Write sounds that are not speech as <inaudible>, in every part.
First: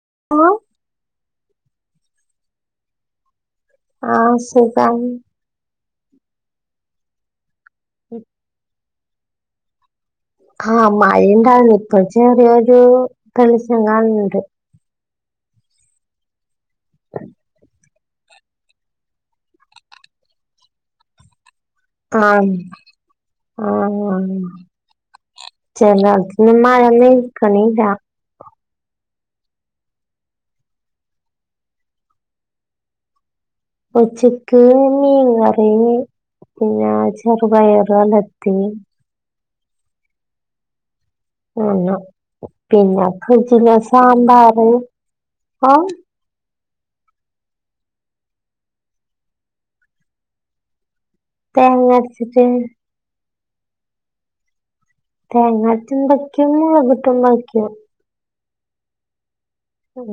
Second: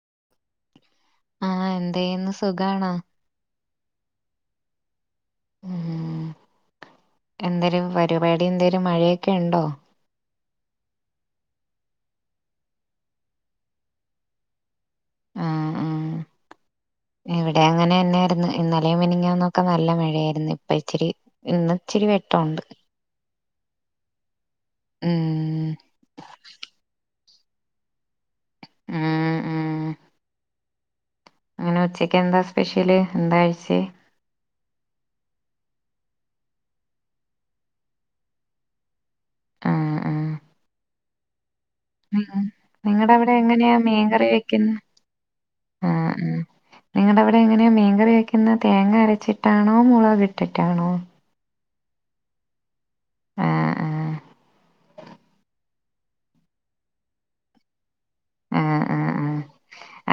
<unintelligible> ആഹ് എന്തേന്നു സുഖാണോ? ആഹ് സുഖാണ്. ഉം എന്തേലും പരിപാടി എന്തേലും മഴെ ഒക്കെണ്ടോ? ആ മഴേണ്ടായിരുന്നു ഇപ്പൊ ചെറിയൊരു തെളിച്ചം കാണണിണ്ട്. ആഹ് ആഹ് ഇവടെ അങ്ങനന്നെ ആർന്ന് ഇന്നലെ മിനിഞ്ഞാന്നൊക്കെ നല്ല മഴയാർന്ന് ഇപം ഇച്ചിരി ഇന്ന് ഇച്ചിരി ആഹ് വെട്ടോണ്ട് ആഹ് <unintelligible> ചെലോടത്ത് ഇന്ന് മഴ <unintelligible> പണീലാ. ഉം ഇന്ന് ഉച്ചക്കെന്താ സ്പെഷ്യല് എന്താ കഴി ഉച്ച ക്ക് മീൻ കറിയും പിന്നെ ചെറുപയറ് ഒലത്തി ആഹ് ആഹ് ആഹ് ഉം പിന്നെ നിങ്ങടെ അവിടെ ഫ്രിഡ്ജിലെ എങ്ങനെയാ മീൻകറി സാമ്പാറ് വെക്കുന്നെ <unintelligible> ആഹ് ആഹ് നിങ്ങടെ അവടെ എങ്ങനെയാ മീൻ കറി വെക്കുന്നേ തേങ്ങ അരിച്ചിട്ടാണോ മുളകിട്ടിട്ടാണോ? തേങ്ങ അരച്ചിട്ട് ആഹ് ആഹ് തേങ്ങാരച്ചുംവെക്കും മുളകിട്ടും വെക്കും. ആഹ് ആഹ്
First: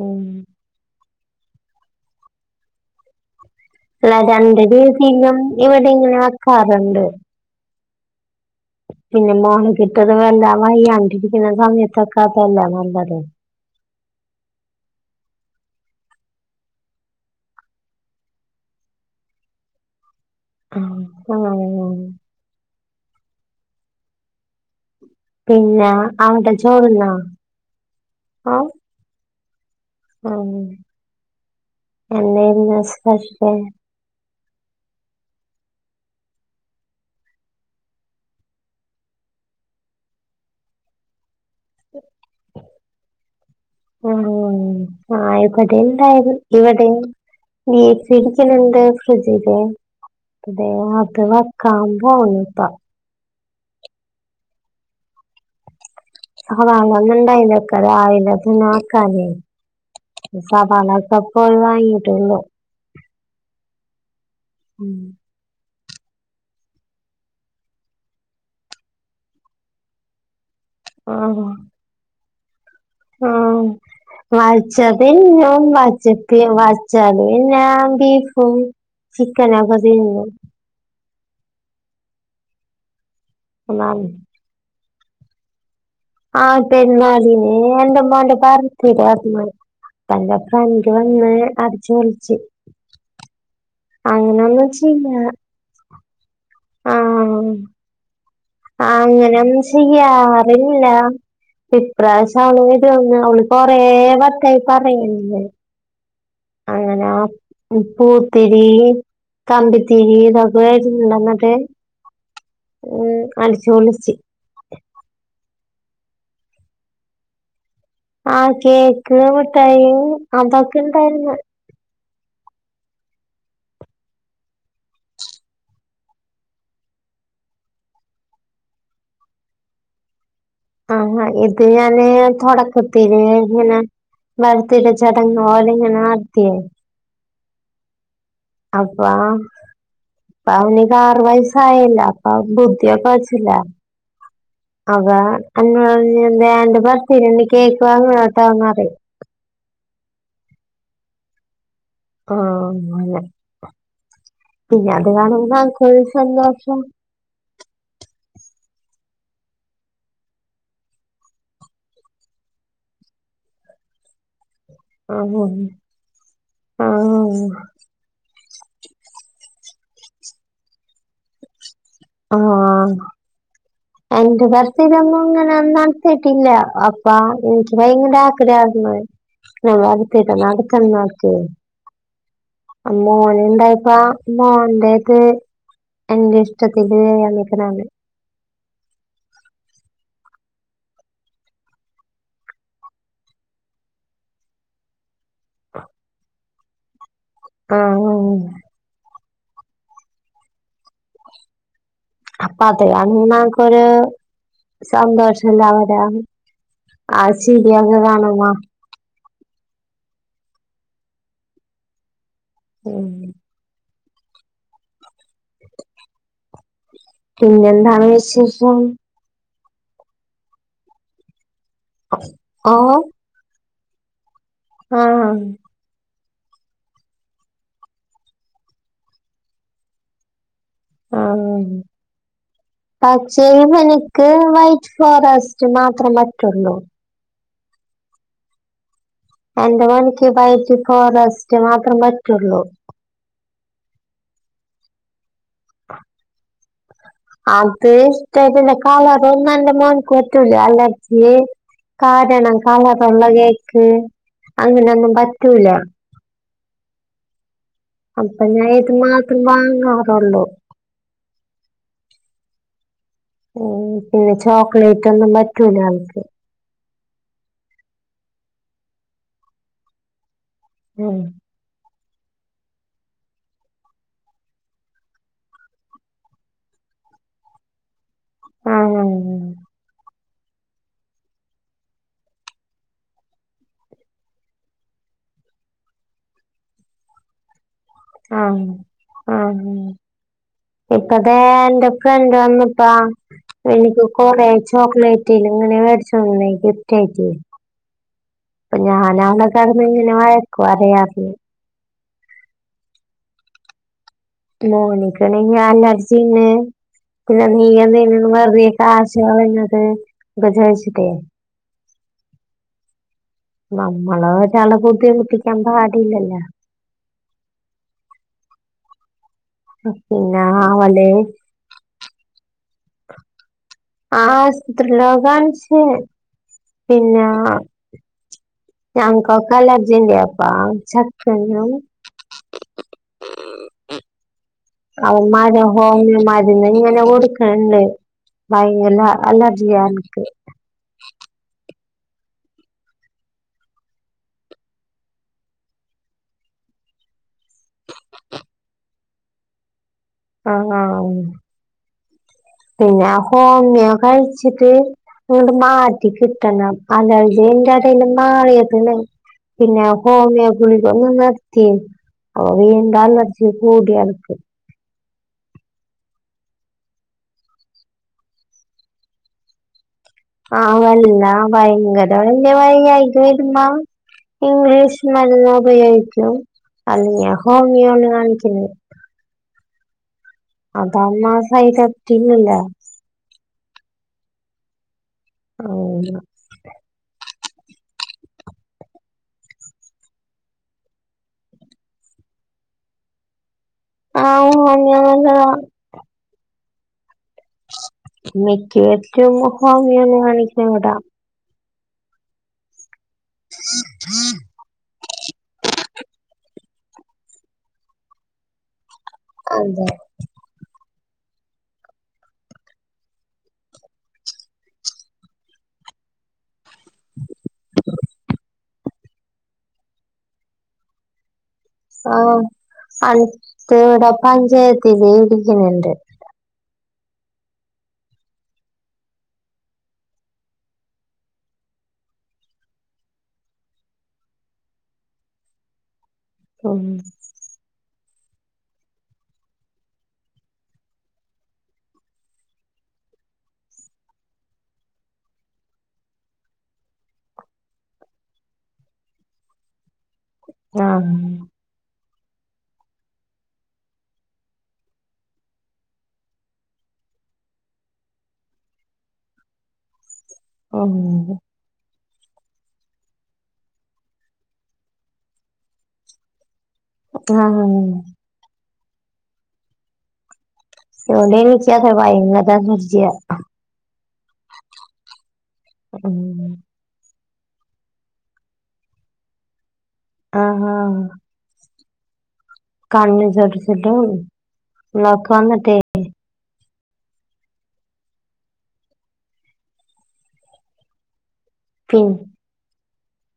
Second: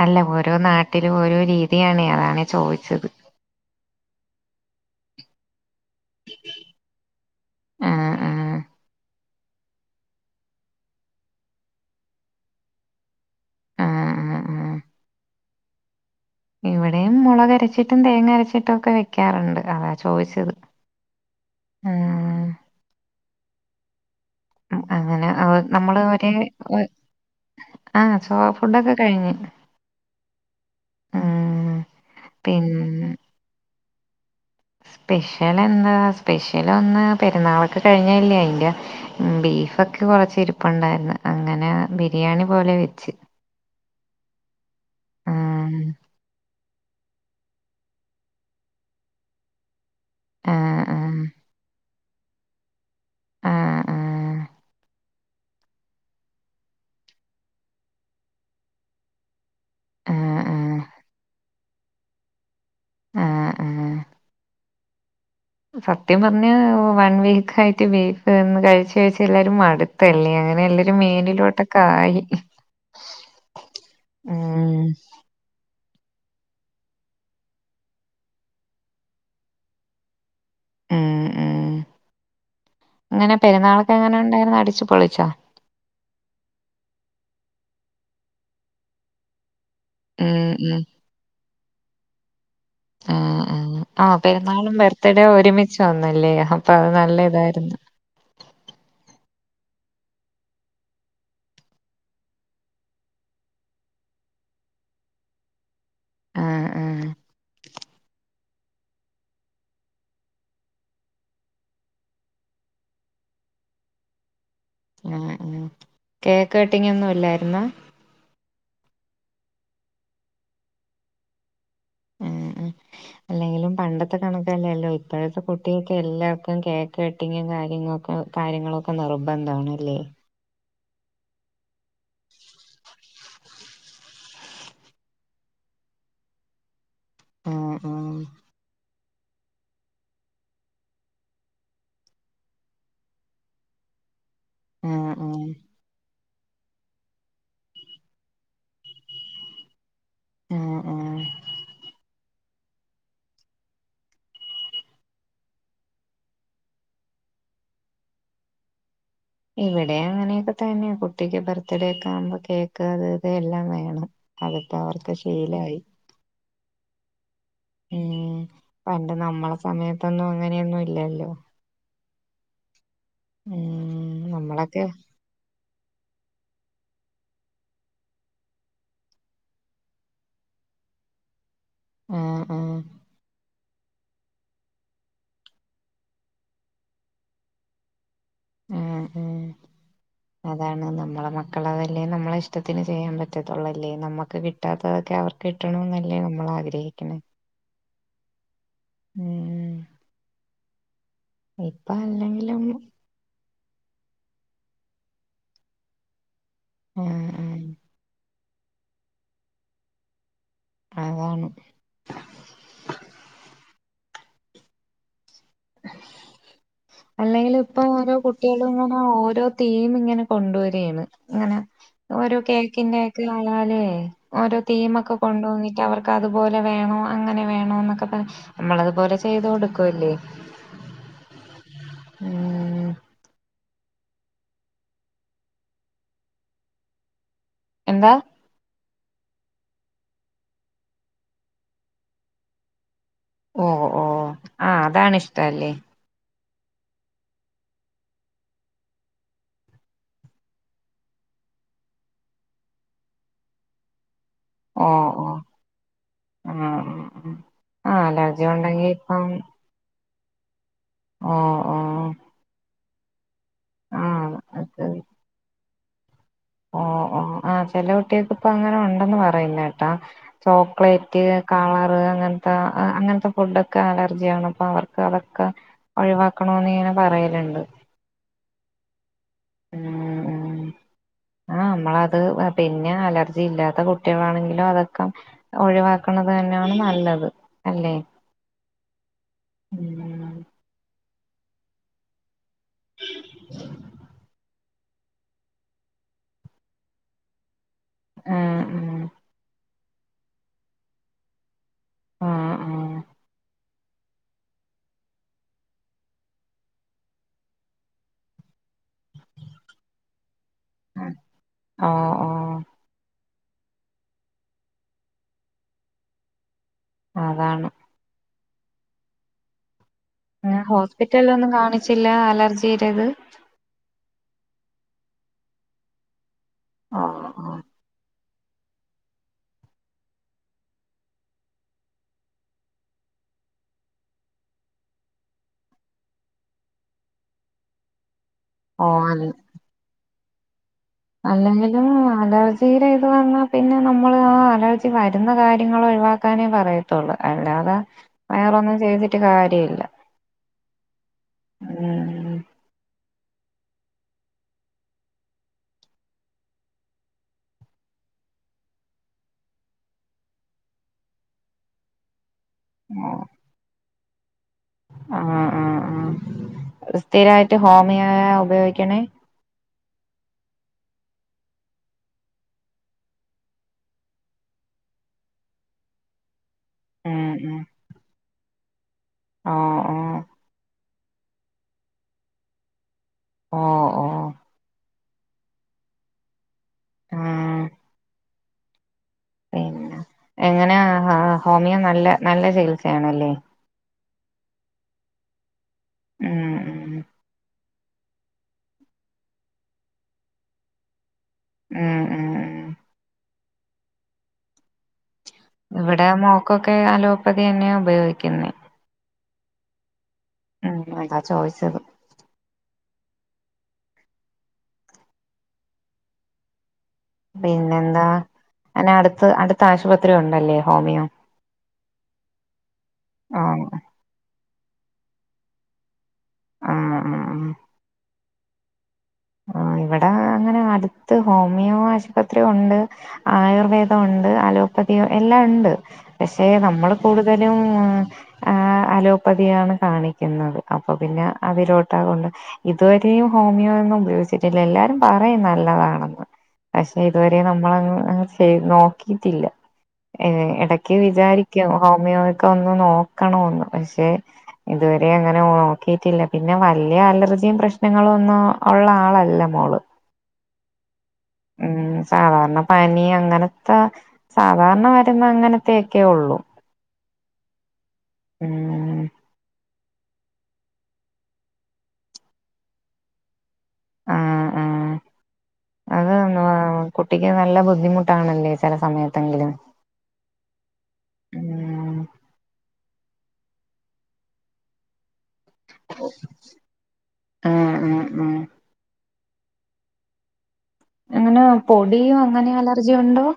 അല്ല ഓരോ നാട്ടി ൽ ഒരോ രീതി ആണ് അതാ ചോയ്ച്ചത് ള്ള രണ്ട് റീദീലും ഇവടെങ്ങനെ ആക്കാറുണ്ട് ആഹ് ആഹ് പിന്നെ മോണിക്കിക്ക് വയ്യാണ്ടിരിക്കണ സമയത്തക അതല്ലേ നല്ലത് ആഹ് ഇവടേംമുളക് അരിച്ചിട്ടും തേങ്ങ അരിച്ചിട്ടും ഒക്കെവെക്കാറുണ്ട് അതാ ചോദിച്ച ദിച്ചത് ആഹ് ആഹ് ഉം <unintelligible> അങ്ങനെ പിന്നെ നമ്മള് ഒരേ അവിടെ ചോറുന്നോ ആഹ് ചോ ഫുഡൊക്കെ കഴിഞ്ഞ് ഉം ഉം എന്തേനു നാസ്ത കഴിച്ചേ പെഷലെന്താ സ്പഷലൊന്ന് പെരുന്നാളൊക്കെ കഴിഞ്ഞല്ലേ ന്റെ ബീഫൊക്കെ കൊറച്ച് ഇരിപ്പ് ണ്ടാർന്ന് അങ്ങനെ ബിരിയാണി പോലങ്ങ് വെച്ച് ആഹ് ആഹ് ഇവിടെയുണ്ടായിരുന്നു ഇവിടെയും. ബീഫ് ഇരിക്കണ്ട ഫ്രിഡ്ജില് ആഹ് ആഹ് ദേഹക്കെ വെക്കാം. <unintelligible> ആഹ് ആഹ് <unintelligible> രാവിലെ തിന്നാ വെക്കാല്ലേ. ആഹ് ആഹ് സവാള കൊക്കെ പോയ്‌ വാങ്ങി. <unintelligible> ആഹ് ആഹ്. ഉം സത്യം പറഞ്ഞാൽ വൺ വീക്ക് ആയിട്ട് ബീഫ് എന്നെ കഴിച്ചു കഴിച്ച് എല്ലാരും മടുത്തല്ലേ അങ്ങ്. എല്ലാരും ആഹ് മോളിലോട്ടൊക്കെ ആഴി. ആഹ്. <unintelligible> ഉം ചക്ക് വച്ചാങ്കിൽ ഞാൻ ബീഫും ചിക്കനും ഒക്കെ തിന്നും. ഏഹ്‌ ഏഹ്‌. എങ്ങനെ പെരുന്നാൾ ഒക്കെ ഒന്നാമത് എങ്ങനെ ഉണ്ടായിരുന്നു അടിച്ചു പൊളി ച്ചാ. ആ പെരുന്നാളിന് എന്റെ ഉമ്മാന്റെ പാർഥിടർന്ന് പ്പന്റെ ഉം ഉം ഫ്രണ്ട് വന്നു ചോലിച്ച്. ആഹ് ആ പെരുന്നാളും ബർത്ത് ചെയ്യാ ഡേ യും ഒരുമിച്ചു വന്ന ന്നല്ലേ. അപ്പോ അത് ത ആ നല്ല ഇതായിരുന്നു. അറിഞ്ഞില്ല ഇപ്രാവശ്യം അവൾ കുറെ വട്ടായി പറയുന്നു. ആഹ് അങ്ങനെ. ആഹ് <unintelligible> തിരിയ് കമ്പിത്തിരി ഇതൊക്ക കൊണ്ടുവന്നിട്ട് അടിച്ചുപൊളിച്ചു. ആഹ് ആഹ് കേക്ക് കട്ടിങ് ഒന്നുമില്ലായിരുന്നോ? ആഹ് കേക്ക് മിട്ടായി അതൊക്കെ ഉണ്ടായിരുന്നു. ഏ ഹ്‌ അല്ലെങ്കിലും പണ്ടത്തെ കണക്കൊന്നും അല്ലല്ലോ ഇപ്പോഴത്തെകുട്ടികൾക്ക് എല്ലാവർക്കും കേക്ക് കട്ടിംഗ് കാര്യങ്ങളും ഒക്കെ നിർബന്ധമാണല്ലേ. ആഹ് ഇത് ഞാൻ തുടക്കത്തിലെ ഇങ്ങനെ ബർത്ത് ഡേ ചടങ്ങ് പോലെ ഇങ്ങനെ നടത്തിയേ. ആഹ് ആഹ്. ആ ഹ്‌ ഇപ്പം ആവണി ക്ക് ആറു വയസ്സായില്ലേ അപ്പോ അവൾക്ക് കുത്തിവെപ്പ് വച്ചില്ല അവ. ആഹ് ആഹ് <unintelligible> വേണ്ടവർ തിന്ന് കേക്ക് <unintelligible> അറിയും. ആഹ് ആഹ്. ആഹ് അതന്നെ, പിന്നെ ‌ അത് കാണുമ്പോൾ അവൾക്കൊരു സന്തോഷം. ഇവിടെ അങ്ങനെയൊക്കെ തന്നെ കുട്ടിക്ക് ബർത്ത് ഡേ ഒക്കെ ആകുമ്പോൾ കേക്ക് അത് ഇത് എല്ലാം വേണം. അതിപ്പോ അവർക്ക് ആഹ് ശീലവായി. ആഹ്. ഉം പണ്ട് നമ്മളെ സമയത്തൊന്നും ഇങ്ങനെയൊന്നും ഇല്ലല്ലോ ഹ് വാ ഉം പണ്ട് കാലത്ത് നമ്മളൊക്കെ ഇതൊന്നും ഇങ്ങനെ യൊന്നും <inaudible> ട്ടില്ല അപ്പൊ <unintelligible> <unintelligible> രാത്രി യാർന്നു ആഹ് ആഹ് <unintelligible> മോന് ഉണ്ടാ പാ മോന്റെത് എൻഗേജ്‌ ച ക്കി <unintelligible> എന്നേക്കാനല് ഉം ഉം അതാണ് നമ്മളെ മക്കളെതല്ലേ നമ്മളെ ഇഷ്ടത്തിന് ചെയ്യാൻ പറ്റോത്തൊള്ളൂ ല്ലേ നമ്മക്ക് കിട്ടാത്തതൊക്കെ അവർ കിട്ടണന്നല്ലേ നമ്മള് ആഗ്ര ഹിക്ക്‌ണ് <unintelligible> ആ ഉം ഉം ഉം ഉം ഹും അതെ അണ്ണാ <inaudible> ഒരു സന്തോഷ ല്ലാ <unintelligible> ആ ആഹ് ആഹ് ശരിയാവൂല കാണുവാ അത് കാണും ഉം അല്ലെങ്കിലും ഇപ്പൊ പിന്നെന്താണ് ഒരു കുട്ടേളും വിശേഷം ഇങ്ങനെ ഓരോ തീമ് ഇങ്ങനെ കൊണ്ടൊരേരുന്നു ഇങ്ങനെ ഒരു കേക്ക് ഓഹ് ഉണ്ടാക്കി വളാല്‌ ഹേ ഓരോ തീമൊക്കെ ആഹ് കൊണ്ടൊന്നിട്ട് അവർ അതുപോലെ വേണം അങ്ങനെ വേണം ന്നൊക്കെ പറഞ്ഞ് നമ്മള് അത് പോലെ ചെയ്ത് കൊടുക്കുവല്ലേ ആ ആ ഉം പച്ചേയും എനിക്ക് വൈറ്റ് ഫോറെസ്റ്റ് മാത്രം പറ്റോള്ളൂ എന്താ എന്റെ മോനിക്ക് വൈറ്റ് ഫോറെസ്റ്റ് മാത്രം പറ്റോള്ളൂ ഓ ഓ ആ അതാണിഷ് ട്ടല്ലേ അത് ഇഷ്ട്ടായിട്ടല്ല കളർ ഒന്നും അന്റെ മോന്ക്ക് പറ്റൂല അലർജി കാരണം കളറുള്ള കേക്ക് അങ്ങനൊന്നും പറ്റൂല ഹും ഹും അപ്പം ഞാൻ ഇത് മാത്രം വാങ്ങൊ ഒള്ളോ ഓ ഓ മ് ആ പിന്നെ അത് ചോക്ലേറ്റ് ഒന്നും പറ്റൂല <inaudible> ഓ ഓ ആ ചെല കുട്ടികൾക്ക് ഇപ്പൊ അങ്ങനെ ഉണ്ടെന്ന് പറയുന്ന കേട്ടു ഉം ചോക്ലേറ്റ് കളറ് അങ്ങനത്തെ അങ്ങനത്തെ ഫുഡോക്കെ അലർജിയാണ്. അപ്പൊ അവർക്ക് അതൊക്കെ ഒഴിവാക്കണംന്ന് ഇങ്ങനെ പറയലുണ്ട് ഉം ഉം ഉം ആഹ് നമ്മളെത് പിന്നെ അലർജി ഇല്ലാത്ത കുട്ടികളാണെങ്കിലും അതൊക്കെ ഒഴിവാക്കണത് തന്നെയാണ് നല്ലത് അല്ലേ ആഹ് ഉം ഉം ഉം <unintelligible> <unintelligible> ഇൻക്ക് കുറെ ചോക്ലേറ്റ് ഇങ്ങനെ വേടിച്ചു ഗിഫ്റ്റ് ആയിട്ട് ഉം ഇപ്പൊ ഉം ഞാൻ ആണ് <unintelligible> ആ ആ മോന്ക്ക് ആണെങ്കിൽ അലർജി ഇണ്ട് പിന്നെ <unintelligible> <unintelligible> ആഹ് ആഹ് നമ്മളൊരാളെ ബുദ്ധിമുട്ടിക്കാൻ പാടില്ലല്ലോ അതാണ്‌ <inaudible> അവള് ഹോസ്പിറ്റലിലൊന്നും കാണിച്ചില്ലാ അലർജി <unintelligible> ആ ആസ്പത്രീലൊക്കെ കാണിച്ച് ഓ പിന്നേ ഓ ഞങ്ങക്കൊക്കെ അലർജിണ്ടെ അപ്പാ ചെക്കനും അവന്മാരോ ഹോമിയോ മരുന്നിങ്ങനെ കൊടുക്കണെണ്ട് ഓ ഭയങ്കല അലർജിയാ എനിക്ക് അല്ലെങ്കി ലും അലർജീടെ ഇത് വന്നാ പിന്നെ നമ്മള് ആ അലർജി വരുന്ന കാര്യങ്ങള് ഒഴിവാക്കാനെ പറയത്തുള്ളൂ. അല്ലാതെ വേറെ ഒന്നും ചെയ്തിട്ട് കാര്യമില്ല. ആ ഉം പിന്നാ ഹോമിയോ കഴിച്ചിട്ട് ഇങ്ങട് മാറ്റി കിട്ടണം. അലർജി അതിന്റെ ഇടയില് മാറിയതണ് പിന്നെ ഹോമിയോ ഗുളിക ഒന്ന് നിർത്തി അപ്പൊ വീണ്ടും അലർജി കൂടിയാണ് ആഹ് ആഹ് ആ അത് സ്ഥിരായിട്ട് ഹോമിയോയാ ഉപയോഗിക്കണേ ആ വല്ല ഭയങ്കര വല്യ വയ്യായ്ക വരുമ്പ ഇംഗ്ലീഷ് മരുന്ന് ഉപയോഗിക്കും അല്ലെങ്കി ഞാൻ ഹോമിയോണ് കാണിക്കുന്നത് ആഹ് ആഹ് അതാന്നാ സൈഡ് എഫക്ട് ഇല്ലല്ലാ ഓ ഓ <unintelligible> ഇം പിന്ന എങ്ങനെയാ ഹ ഹോമിയോ നല്ല നല്ല ചികിൽസയാണല്ലെ. ആവൂ <unintelligible> മ്മ് മ്മ് മ്മ് <unintelligible> മ്മ്മ്മ് മ്മ് ഇവിടെ മോക്കൊക്കെ അലോപ്പതി എണ്ണയാ ഉപയോഗിക്കുന്നത് അതെ ഉം അതാ ചോദിച്ചത് പിന്നെന്താ അനെ അടുത് അടുത്താശ്രുപത്രി ഉണ്ടല്ലേ ഹോമിയോ സാ ആഹ് അടുത്ത് <unintelligible> <unintelligible> ഉം ഉം ആ ഇവടെ അങ്ങനെ അടുത്ത് ഹോമിയോ ആശുപത്രിഒണ്ട് അയുർവേദൊണ്ട് അലോപതി എല്ലാ ഒണ്ട് പക്ഷേ ഉം നമ്മളു കുടുതലും ആ അലോപതിയാണ് കാണിക്കുന്നത് അപ്പോ പിന്നെ അതിലോട്ടാ കൊണ്ടോ ഇതു വരേ ഹോമിയോ ഒന്നു ഉപയോഗിച്ചിട്ടില്ല എല്ലാരും പറേം നല്ലതാണെന്ന് പക്ഷേ ഇതു വരെ നമ്മള് അത് അങ്ങ് ചെയ്ത് നോക്കിട്ടില്ല ഏ ആ എടക്ക് വിജാരിക്കും ഹോമിയോ ഇക്ക് ഒന്ന് നേകണോന്ന് പക്ഷേ ഇതുവരെ അങ്ങനെ നോക്കി റ്റില്ല പിന്നെ വല്ല്യ അലർജി പ്രശ്നങ്ങൾ ഒന്നു ഉള്ള ആൾ അല്ല മോള് ഒന്ന് സാധരണ പനി അങ്ങനത്തെ സാധരണ വരുന്ന അങ്ങനെത്തെ ഉള്ളു <unintelligible> മമ് എവടെ നിക്കാംവൈന്നാരം അലർജി ആഹ് ആഹ് അത് <unintelligible> ന- കുട്ടിക്ക് നല്ല ബുദ്ധിമുട്ട് അണ് ലെ ചില സമയത്തെങ്കലും ആഹഹ കണ്ണ് ചതിച്ചിട്ട് ഉള്ളു ഉമ്മാക്ക് വന്നിടെ ഹ ഹ ഹ അങ്ങനെ പിൻ പോടിയോ അങ്ങനെ അലർ ഇജ് ഉണ്ടോ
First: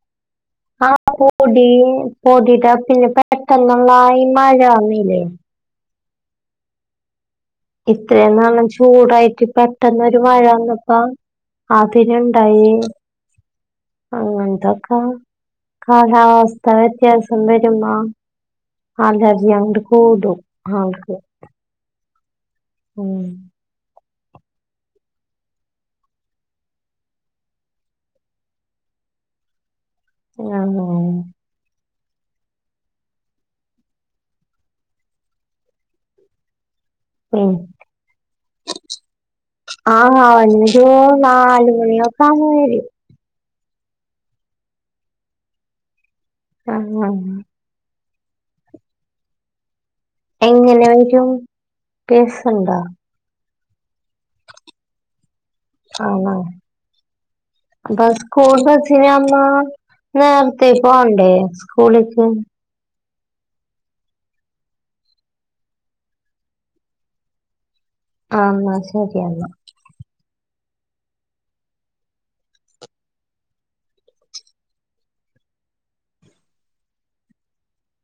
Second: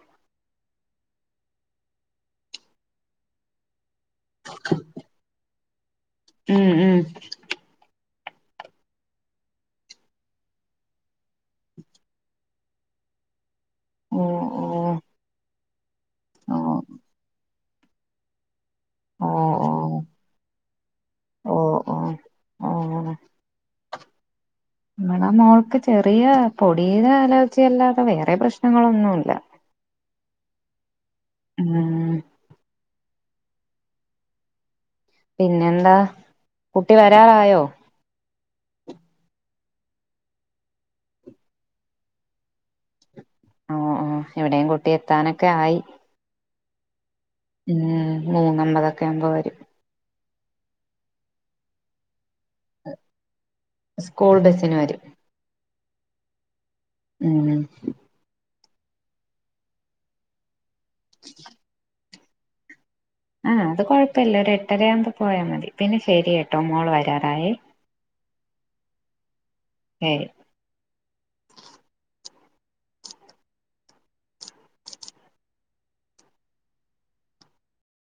ആ പൊടിപൊടി ടെ പിന്നെ പയ്തണം വായ് മഴനിലെ മ് മ് ഇത്രയും നാളും ചൂടായിട്ട് പെട്ടെന്ന് ഒരു മഴ വന്നപ്പം ആഗ്രഹമുണ്ടായി- ഓ അങ്ങനെ ഓ തക്കം ഓ കാലാവസ്ഥാവ്യത്യാസം വരും എന്നാ അതെ ഓ അതെ അങ്ങട് ഓ കൂടും ആൾക്ക് - ഓം ഓ നമ്മുടെ മോൾക്ക് ചെറിയ പൊടിയുടെ അലർജിയല്ലാതെ വേറെ പ്രശ്നങ്ങൾ ഒന്നുമില്ല ആന്നോ ആ പിന്നെന്താ കുട്ടി ഉം വരാറായോ ആ അഞ്ചു നാലുമണിയൊക്കെ ആകുമ്പോൾ വരും ആആ ഇവിടെയും കുട്ടി എത്താറക്കെ ആയി- ആഹ് ആ ഹ് പിന്നെ മൂന്നാമ്പൊക്കെയാവുമ്പം വരും എങ്ങനെ വരും ബസ്- ഉണ്ടോ സ്കൂൾ ബസ്സിന് വരും ആണോ ഉം ബസ് സ്കൂൾ ബസ് <unintelligible> തി പോണ്ടേ സ്കൂളി പോവും ആ അതു കുഴപ്പമില്ല ഒരു എട്ടര ആകുമ്പോ പോയാൽ മതി പിന്നെ ശരി കേട്ടോ മോള് വരാറായെ ആ എന്നാ ശരി എന്നാ ഏയ്